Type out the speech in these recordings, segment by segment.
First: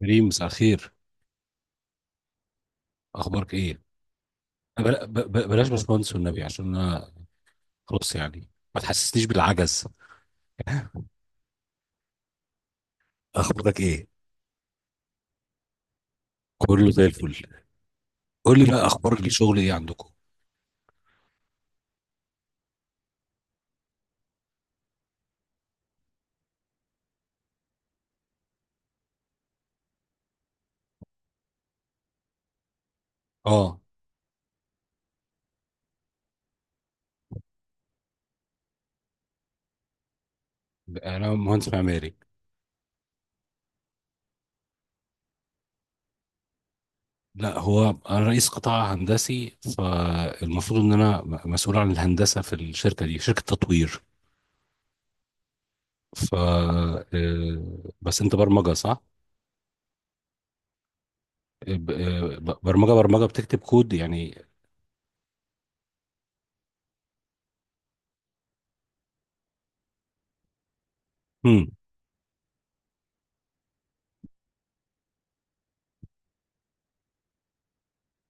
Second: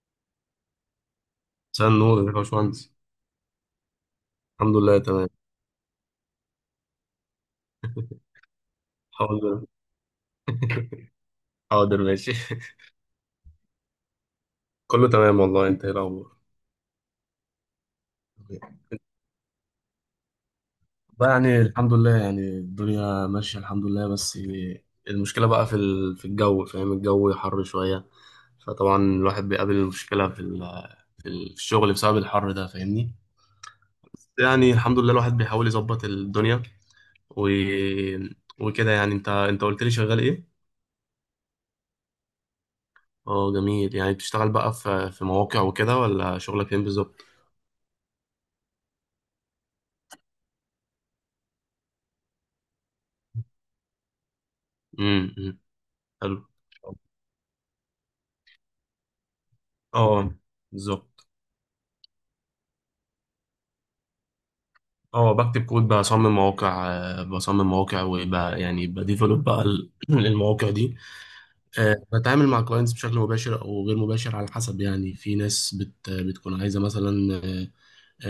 كريم، مساء الخير. مساء النور يا باشمهندس. اخبارك ايه؟ الحمد لله، تمام. بلاش باشمهندس والنبي، عشان انا خلاص يعني ما تحسسنيش حاضر. بالعجز. حاضر، ماشي. اخبارك ايه؟ كله تمام والله، انت ايه الاخبار؟ كله زي الفل. قول لي بقى، اخبار الشغل ايه عندكم؟ بقى يعني الحمد لله، يعني الدنيا ماشية الحمد لله. بس المشكلة بقى في الجو، فاهم؟ الجو حر شوية. فطبعا الواحد بيقابل المشكلة في الشغل بسبب الحر ده، فاهمني؟ اه. يعني الحمد لله الواحد بيحاول يظبط الدنيا و... وكده يعني. انت قلت لي شغال ايه؟ انا مهندس معماري. اه جميل، يعني بتشتغل بقى في مواقع وكده، ولا شغلك فين بالظبط؟ لا، هو انا رئيس قطاع هندسي، فالمفروض ان انا مسؤول عن الهندسه في الشركه دي. شركه تطوير. امم. ف حلو. آه، بس انت برمجه صح؟ اه، بالظبط. برمجه بتكتب كود يعني. اه، بكتب كود، بصمم مواقع، وبقى يعني بديفلوب بقى المواقع دي. امم. بتعامل مع كلاينتس بشكل مباشر او غير مباشر، على حسب. يعني في ناس بتكون عايزه مثلا آه،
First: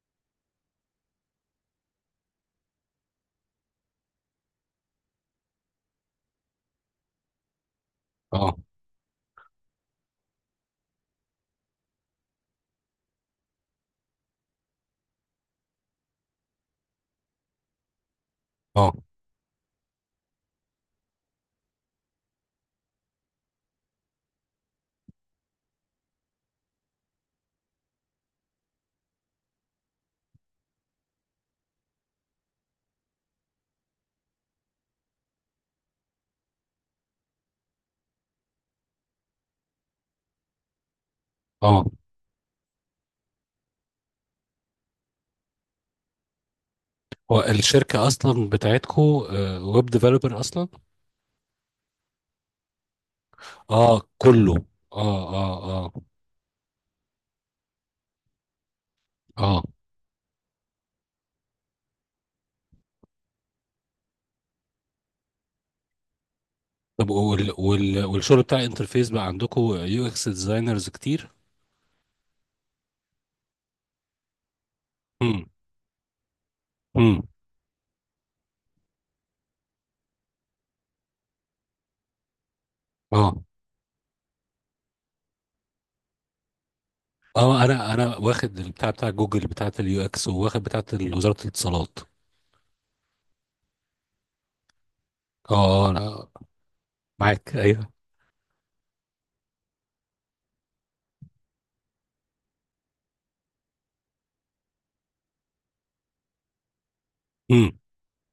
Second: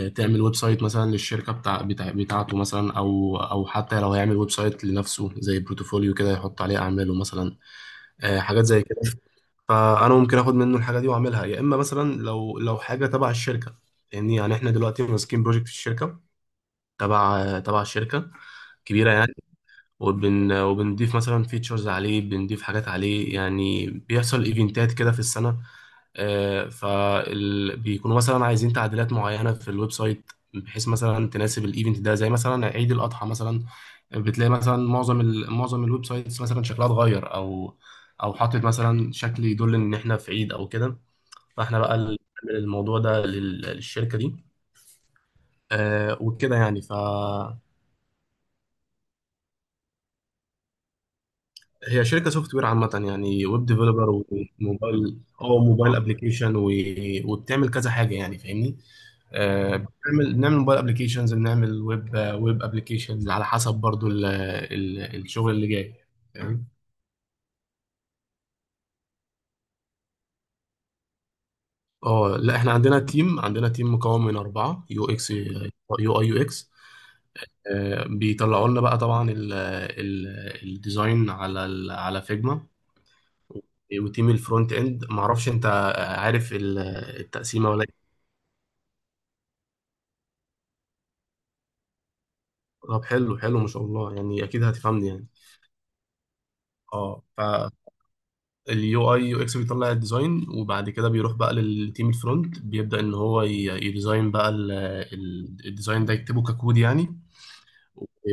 آه، تعمل ويب سايت مثلا للشركه بتاعته مثلا، او او حتى لو هيعمل ويب سايت لنفسه زي بروتوفوليو كده، يحط عليه اعماله مثلا. اه، حاجات زي كده. فانا ممكن اخد منه الحاجه دي واعملها، يا اما مثلا لو حاجه تبع الشركه. يعني احنا دلوقتي ماسكين بروجكت في الشركه، تبع الشركه، اه، كبيره يعني. وبن وبنضيف مثلا فيتشرز عليه، بنضيف حاجات عليه. يعني بيحصل ايفنتات كده في السنة، فبيكونوا مثلا عايزين تعديلات معينة في الويب سايت، بحيث مثلا تناسب الايفنت ده، زي مثلا عيد الأضحى مثلا. بتلاقي مثلا معظم الويب سايتس مثلا شكلها اتغير، او او حاطط مثلا شكل يدل ان احنا في عيد او كده. فاحنا اه. بقى اللي بنعمل الموضوع ده للشركة دي. وكده يعني. هو الشركة أصلا بتاعتكو ويب ديفلوبر أصلا؟ هي شركة سوفت وير عامة، يعني ويب آه، ديفلوبر كله. وموبايل، آه، او آه، آه، موبايل ابلكيشن، وبتعمل كذا حاجة يعني، فاهمني؟ آه. بنعمل بنعمل موبايل ابلكيشنز، بنعمل ويب ويب ابلكيشنز، على حسب برضو ال ال الشغل اللي جاي. فاهم؟ طب والشغل بتاع الانترفيس بقى عندكو يو إكس ديزاينرز كتير؟ اه لا، احنا عندنا تيم، مكون من 4، يو اكس، امم، يو اي، يو اكس، امم. بيطلعوا لنا بقى طبعا الديزاين على فيجما. آه، وتيم الفرونت اند، معرفش انت عارف آه. التقسيمة ولا؟ أنا واخد البتاع بتاع جوجل بتاعة اليو إكس، وواخد بتاعة وزارة الاتصالات. طب حلو، ما شاء الله، يعني اكيد هتفهمني يعني. آه، آه، أنا معاك. اه. أيوه. فاليو اي يو اكس بيطلع الديزاين، وبعد كده بيروح بقى للتيم الفرونت، بيبدأ ان هو يديزاين بقى الديزاين ده، يكتبه ككود يعني. امم.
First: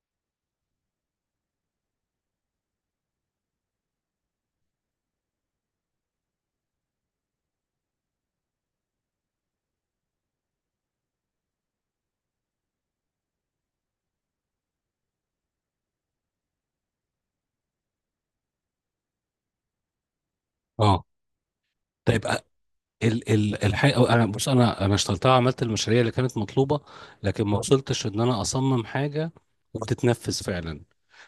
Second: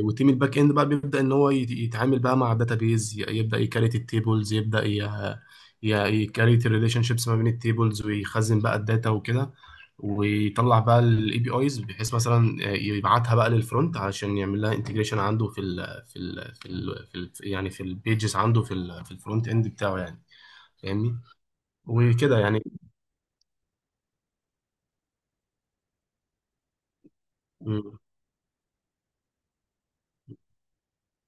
وتيم الباك اند بقى بيبدا ان هو يتعامل بقى مع بيز، يبدا يكريت التيبلز، يبدا يكريت الريليشن شيبس ما بين التيبلز، ويخزن بقى الداتا وكده. ويطلع بقى الاي بي ايز، بحيث مثلا يبعتها بقى للفرونت علشان يعمل لها انتجريشن عنده في ال في ال في, ال في ال يعني في البيجز عنده في الفرونت اند بتاعه يعني، آه. فاهمني؟ طيب. وكده آه، يعني. ال ال الحقيقة، أنا بص، أنا اشتغلتها وعملت المشاريع اللي كانت مطلوبة، لكن ما مم. وصلتش إن أنا أصمم حاجة وبتتنفذ فعلا.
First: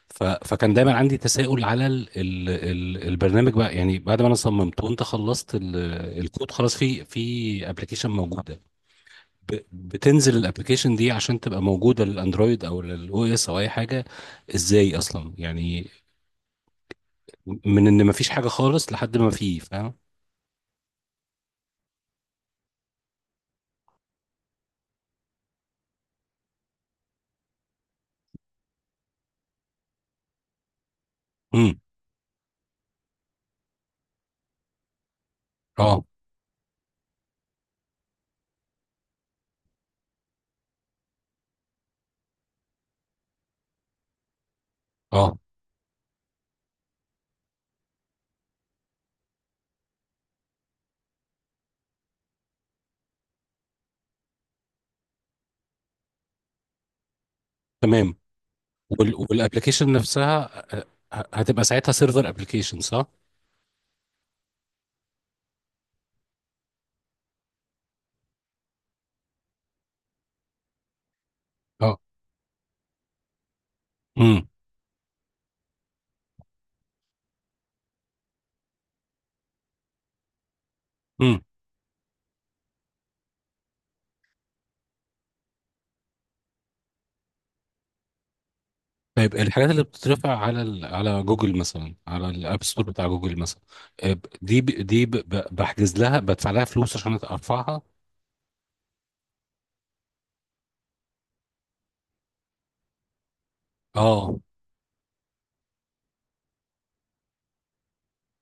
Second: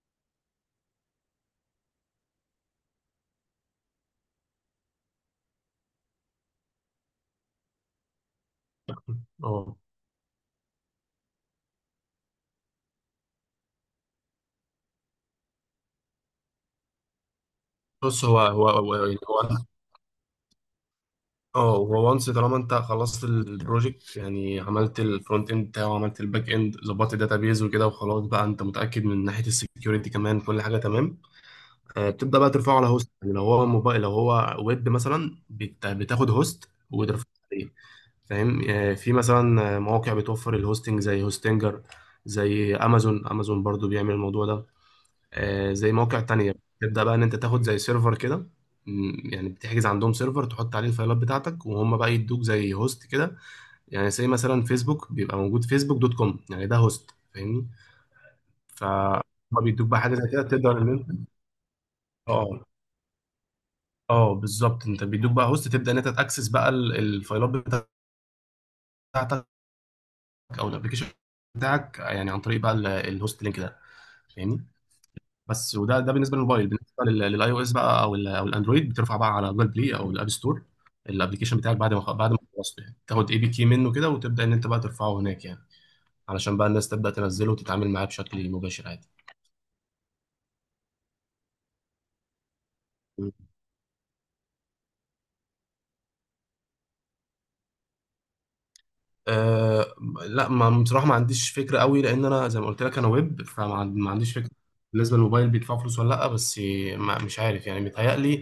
ف... فكان دايما عندي تساؤل على البرنامج بقى. يعني بعد ما انا صممته وانت خلصت الكود، خلاص، في ابلكيشن موجوده. اه بتنزل الابلكيشن دي عشان تبقى موجوده للاندرويد او للاو اس او اي حاجه. ازاي اصلا يعني؟ من ان بص، مفيش حاجه خالص لحد ما في، هو, فاهم. اه هو وانس، طالما انت خلصت البروجكت يعني، عملت الفرونت اند بتاعه، وعملت الباك اند، ظبطت الداتابيز وكده، وخلاص بقى انت متاكد من ناحيه السكيورتي كمان، كل حاجه تمام، امم. بتبدا بقى ترفعه على هوست. يعني لو هو موبايل لو هو ويب مثلا، اه، بتاخد هوست وترفعه عليه، فاهم؟ في مثلا مواقع بتوفر الهوستنج زي هوستنجر، زي امازون، امازون برضو بيعمل الموضوع ده، اه. زي مواقع تانية. تبدأ بقى إن أنت تاخد زي سيرفر كده. يعني بتحجز عندهم سيرفر، تحط عليه الفايلات بتاعتك، وهم بقى يدوك زي هوست كده، يعني زي مثلا فيسبوك بيبقى موجود، فيسبوك دوت كوم يعني، ده هوست، فاهمني؟ تمام. فهم. بيدوك والابلكيشن بقى حاجة زي كده نفسها، تقدر آه، إن أنت. هتبقى ساعتها سيرفر اه ابلكيشن صح؟ اه بالظبط، انت بيدوك بقى هوست، تبدأ ان انت تاكسس بقى الفايلات بتاعتك او الابلكيشن اه. بتاعك، يعني عن طريق بقى الهوست لينك ده، فاهمني؟ بس وده ده بالنسبه للموبايل. بالنسبه للاي او اس بقى، او الاندرويد، بترفع بقى على جوجل بلاي او الاب ستور. امم. الابلكيشن بتاعك بعد ما خلصته يعني، تاخد اي بي كي منه كده، وتبدا ان انت بقى ترفعه هناك يعني، علشان بقى الناس تبدا تنزله وتتعامل معاه بشكل مباشر عادي. طيب، الحاجات اللي بتترفع على على جوجل مثلا، على الاب ستور بتاع جوجل مثلا، آه، ب- دي ب... دي ب... ب- بحجز لها، بدفع لها فلوس عشان ارفعها. أه. لا، ما بصراحه ما عنديش فكره قوي، لان انا زي ما قلت لك انا ويب، ما عنديش اه. فكره بالنسبه للموبايل، بيدفع فلوس ولا لا. بس ما مش عارف يعني، متهيألي،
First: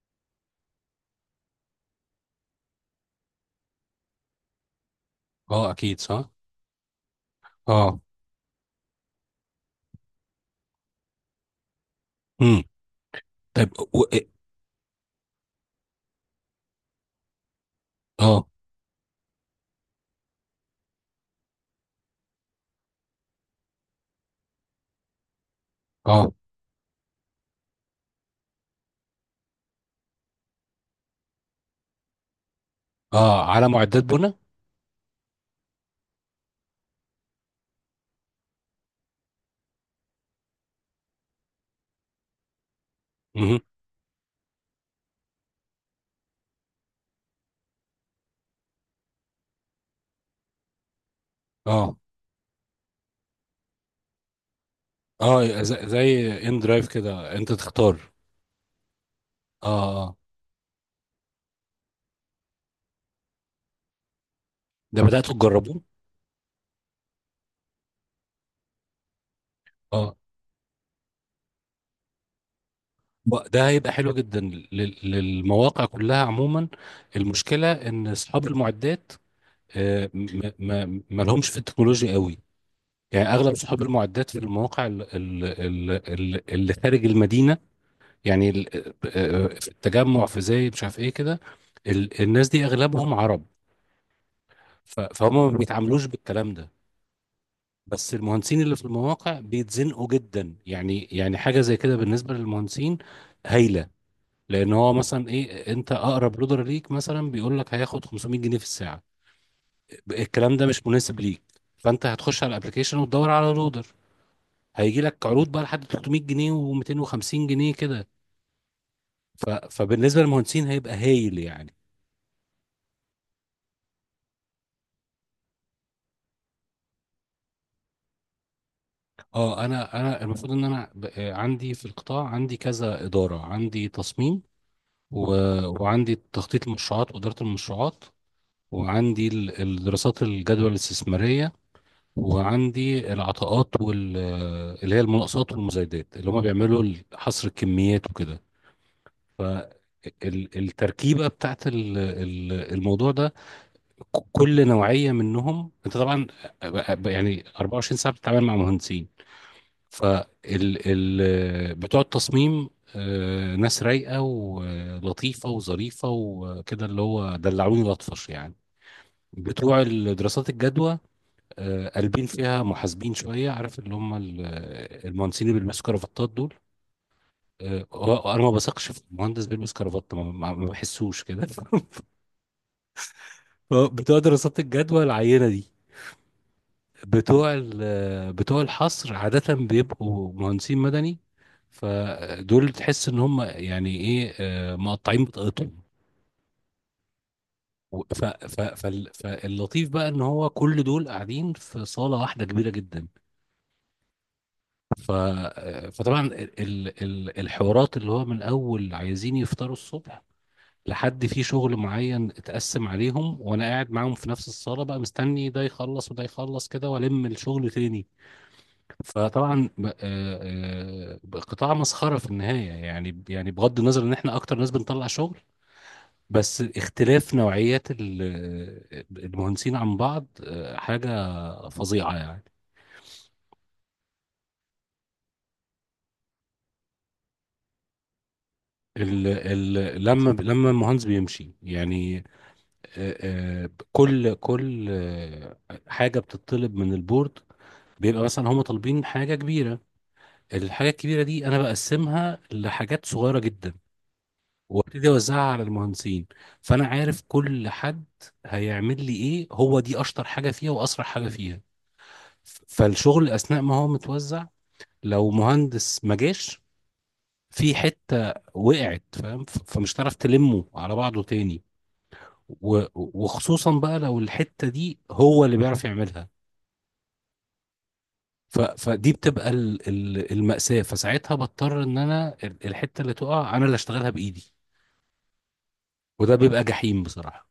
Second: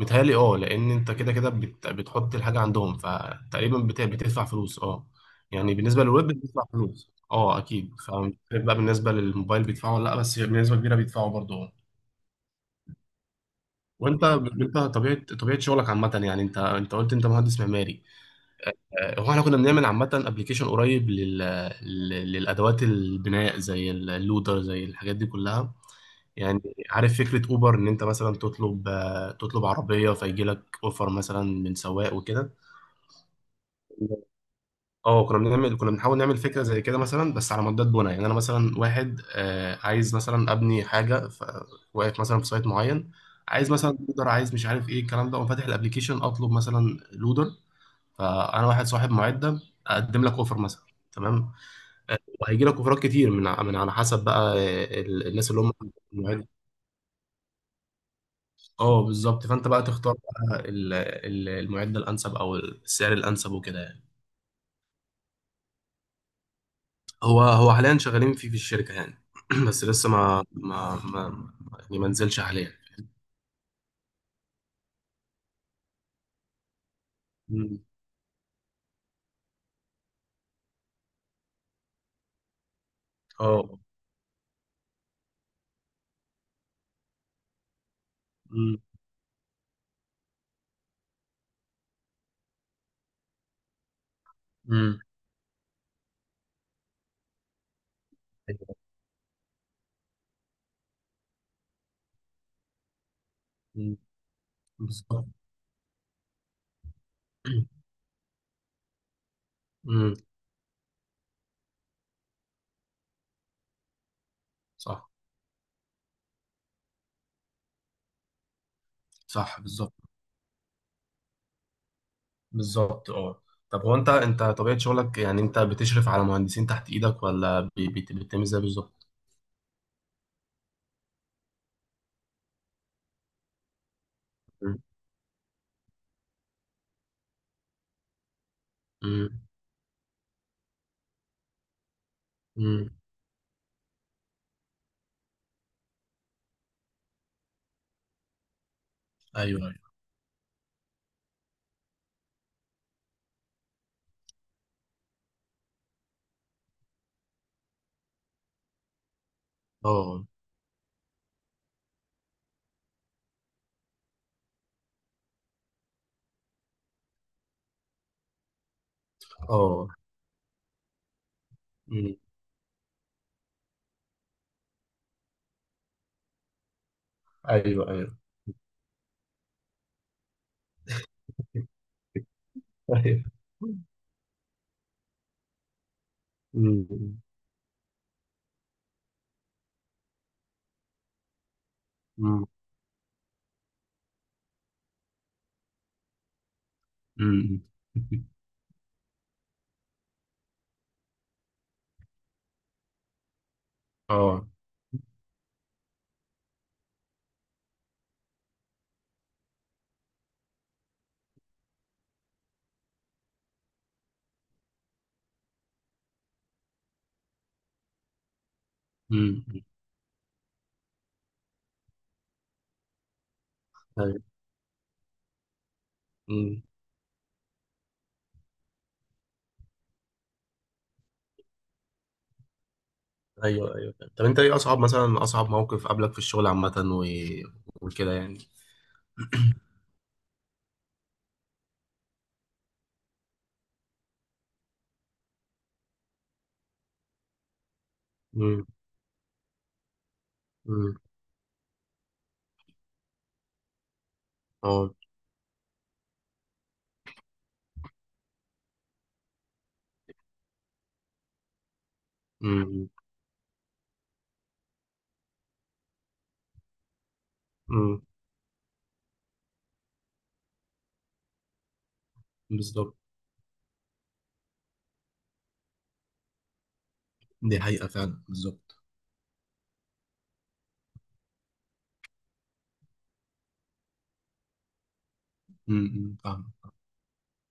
اه، لان انت كده كده بتحط الحاجه عندهم، فتقريبا بتدفع فلوس، اه. اه، يعني اكيد بالنسبه للويب صح. بتدفع فلوس اه اكيد، اه. فمش عارف بقى بالنسبه للموبايل بيدفعوا ولا لا، بس بنسبه كبيره بيدفعوا برضه، اه. امم. طيب. وانت انت طبيعه، شغلك عامه يعني، انت قلت انت مهندس معماري. اه، هو احنا كنا بنعمل عامة ابلكيشن قريب للأدوات البناء، زي اللودر، زي الحاجات دي كلها اه، يعني. عارف فكرة أوبر، إن أنت مثلا تطلب عربية، فيجي لك أوفر مثلا من سواق وكده. اه، آه، على معدات بنا. اه كنا بنعمل، كنا بنحاول نعمل فكرة زي كده مثلا، بس على مدات بناء. يعني أنا مثلا واحد عايز مثلا أبني حاجة، واقف مثلا في سايت معين، مهم. عايز مثلا لودر، عايز مش عارف إيه الكلام ده، وأقوم فاتح الأبلكيشن أطلب مثلا لودر، فأنا واحد صاحب معدة، أقدم لك أوفر مثلا، تمام. اه، وهيجي لك اوفرات كتير من على حسب بقى الناس اللي اه، هم زي المعد. ان درايف كده، انت تختار. اه بالظبط، اه، فانت بقى تختار اه. بقى المعد الانسب او السعر الانسب وكده يعني. ده بدأتوا تجربوه؟ هو حاليا شغالين فيه في الشركه يعني، بس لسه اه. ما يعني ما نزلش حاليا. ده هيبقى حلو جدا للمواقع كلها عموما. المشكلة مم. ان اصحاب المعدات، ما لهمش في التكنولوجيا قوي. يعني اغلب اه. صحاب المعدات في المواقع اللي خارج المدينه، يعني مم. في التجمع، في زايد، مش عارف ايه كده. الناس دي اغلبهم عرب. مم. فهم ما بيتعاملوش بالكلام ده. بس أيوة. المهندسين اللي في المواقع بيتزنقوا جدا. يعني حاجه زي كده بالنسبه للمهندسين هايله. مم. لان هو بالظبط. مثلا، ايه، انت اقرب لودر ليك مثلا، بيقول لك هياخد 500 جنيه في الساعه. مم. الكلام ده مش مناسب ليك. فانت هتخش على الابلكيشن وتدور على لودر. هيجي صح، لك عروض بقى لحد 300 جنيه و250 جنيه كده. صح بالظبط، فبالنسبه للمهندسين هيبقى هايل يعني. بالظبط اه. طب هو انت طبيعه شغلك، يعني انت بتشرف على مهندسين تحت ايدك، ولا بتعمل ازاي بالظبط؟ اه. انا المفروض ان انا، عندي في القطاع عندي كذا اداره، عندي تصميم، و... وعندي تخطيط المشروعات واداره المشروعات، وعندي مم. الدراسات الجدوى الاستثماريه، امم. وعندي العطاءات وال... آه، اللي هي المناقصات والمزايدات اللي هم بيعملوا حصر الكميات وكده. ايوه ايوه. فالتركيبة بتاعت الموضوع ده، كل نوعية منهم انت طبعا يعني 24 ساعة بتتعامل مع مهندسين. فال اه. ال بتوع التصميم، ناس رايقة ولطيفة وظريفة وكده، اللي هو دلعوني لطفش يعني. بتوع اه. الدراسات الجدوى، امم. قلبين فيها، محاسبين شوية، عارف اللي هم المهندسين اللي بيلبسوا كرافتات دول. ايوه ايوه. انا ما بثقش في مهندس بيلبس كرافات، ما بحسوش كده. ايوه. بتوع دراسات الجدوى العينة دي، امم. بتوع الحصر عادة بيبقوا مهندسين مدني. امم. فدول تحس ان هم يعني ايه، مقطعين بطاقتهم. امم. فاللطيف بقى ان هو كل دول قاعدين في صالة واحدة كبيرة جدا. اه. ف فطبعا الحوارات اللي هو، من اول عايزين يفطروا الصبح، لحد في شغل معين اتقسم عليهم، وانا قاعد معاهم في نفس الصالة بقى، مستني ده يخلص وده يخلص كده، والم الشغل تاني. فطبعا، امم. قطاع مسخره في النهايه يعني. بغض النظر ان ايوه. احنا اكتر ناس بنطلع شغل، بس امم. اختلاف نوعيات المهندسين عن بعض حاجه فظيعه يعني. ايوه ايوه. طب انت ايه اصعب مثلا، اصعب موقف قابلك في الشغل عامة وكده يعني. ال ال لما المهندس بيمشي يعني، آه، كل حاجه بتطلب من البورد، بيبقى مثلا هم امم. طالبين حاجه كبيره، الحاجه امم. الكبيره دي انا بقسمها لحاجات صغيره جدا، اه. وابتدي اوزعها على المهندسين. فانا عارف كل حد هيعمل لي ايه، هو دي اشطر حاجه فيها واسرع حاجه فيها. امم. فالشغل اثناء ما هو متوزع، لو مهندس ما جاش، في امم. حته وقعت، فاهم، فمش هتعرف تلمه على بعضه تاني. و- بالظبط، وخصوصا بقى لو الحته دي هو اللي بيعرف يعملها. دي حقيقة فعلا. بالظبط. فدي بتبقى المأساة. فساعتها بضطر ان انا الحتة اللي تقع انا اللي اشتغلها بايدي، امم. وده فاهم. بيبقى جحيم بصراحة.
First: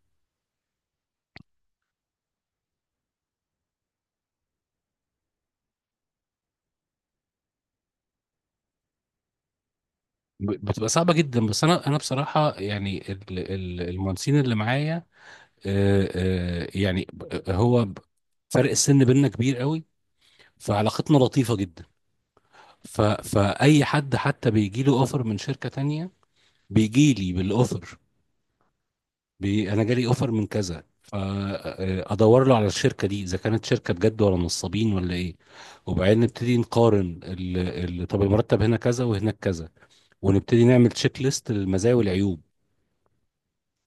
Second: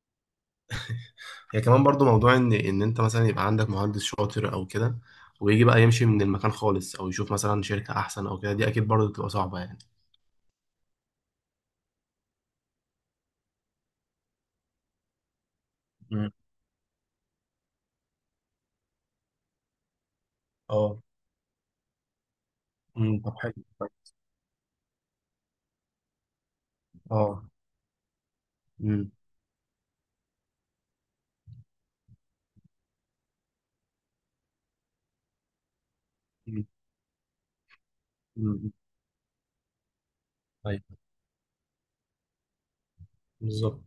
هي كمان برضو موضوع ان ان انت مثلا يبقى عندك مهندس شاطر او كده، ويجي بقى يمشي من المكان خالص، او يشوف مثلا شركة احسن او كده، دي اكيد برضو بتبقى صعبة يعني. بتبقى صعبة جدا، بس أنا بصراحة يعني المهندسين اللي معايا، مم. يعني فرق السن بيننا كبير قوي، اه. فعلاقتنا لطيفة جدا. امم. طب حلو. فأي طيب. حد حتى بيجي له أوفر من شركة تانية بيجي لي اه. بالأوفر. امم. أنا جالي أوفر من كذا، فأدور له على الشركة دي، إذا كانت شركة بجد ولا نصابين ولا إيه. وبعدين نبتدي امم. نقارن طب المرتب أمم. هنا كذا وهناك كذا، ونبتدي طيب. نعمل تشيك ليست للمزايا والعيوب، بالظبط.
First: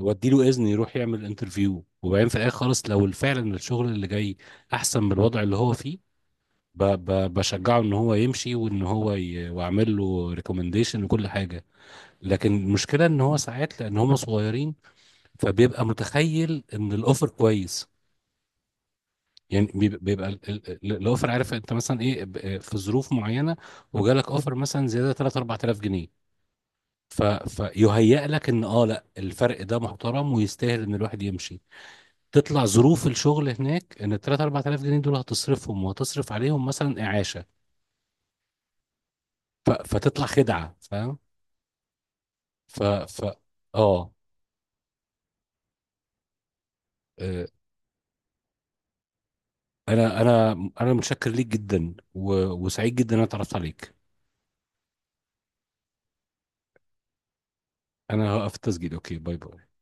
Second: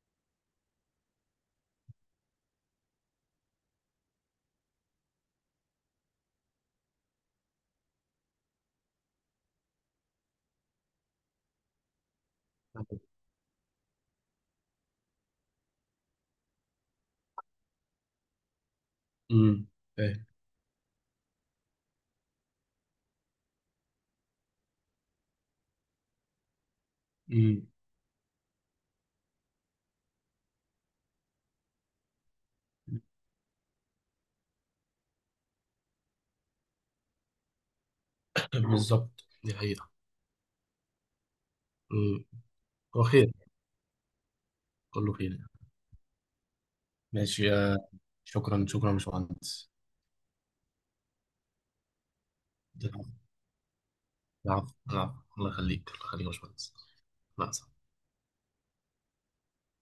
واديله اذن يروح يعمل انترفيو، وبعدين في الاخر خالص لو فعلا الشغل اللي جاي احسن من الوضع اللي هو فيه، ب ب بشجعه ان هو يمشي وان واعمل له ريكومنديشن وكل حاجه. لكن المشكله ان هو ساعات، لان هم صغيرين، فبيبقى متخيل ان الاوفر كويس. يعني امم. فاهم. بيبقى الاوفر، عارف انت مثلا ايه، في ظروف معينه، وجالك اوفر مثلا زياده 3 4000 جنيه. امم. فيهيأ لك ان، اه، لا، الفرق ده محترم ويستاهل ان الواحد يمشي. تطلع ظروف الشغل هناك ان ال 3 4000 جنيه دول هتصرفهم وهتصرف عليهم مثلا اعاشه. بالظبط. دي حقيقة. فتطلع خدعه، فاهم. امم. ف هو ف خير. اه. كله خير يعني. آه، ماشي. شكرا، شكرا يا باشمهندس. انا انا انا متشكر ليك جدا، وسعيد جدا ان انا اتعرفت عليك. العفو، العفو، الله يخليك، الله يخليك يا باشمهندس. مع السلامة. انا هقف التسجيل. اوكي. باي باي.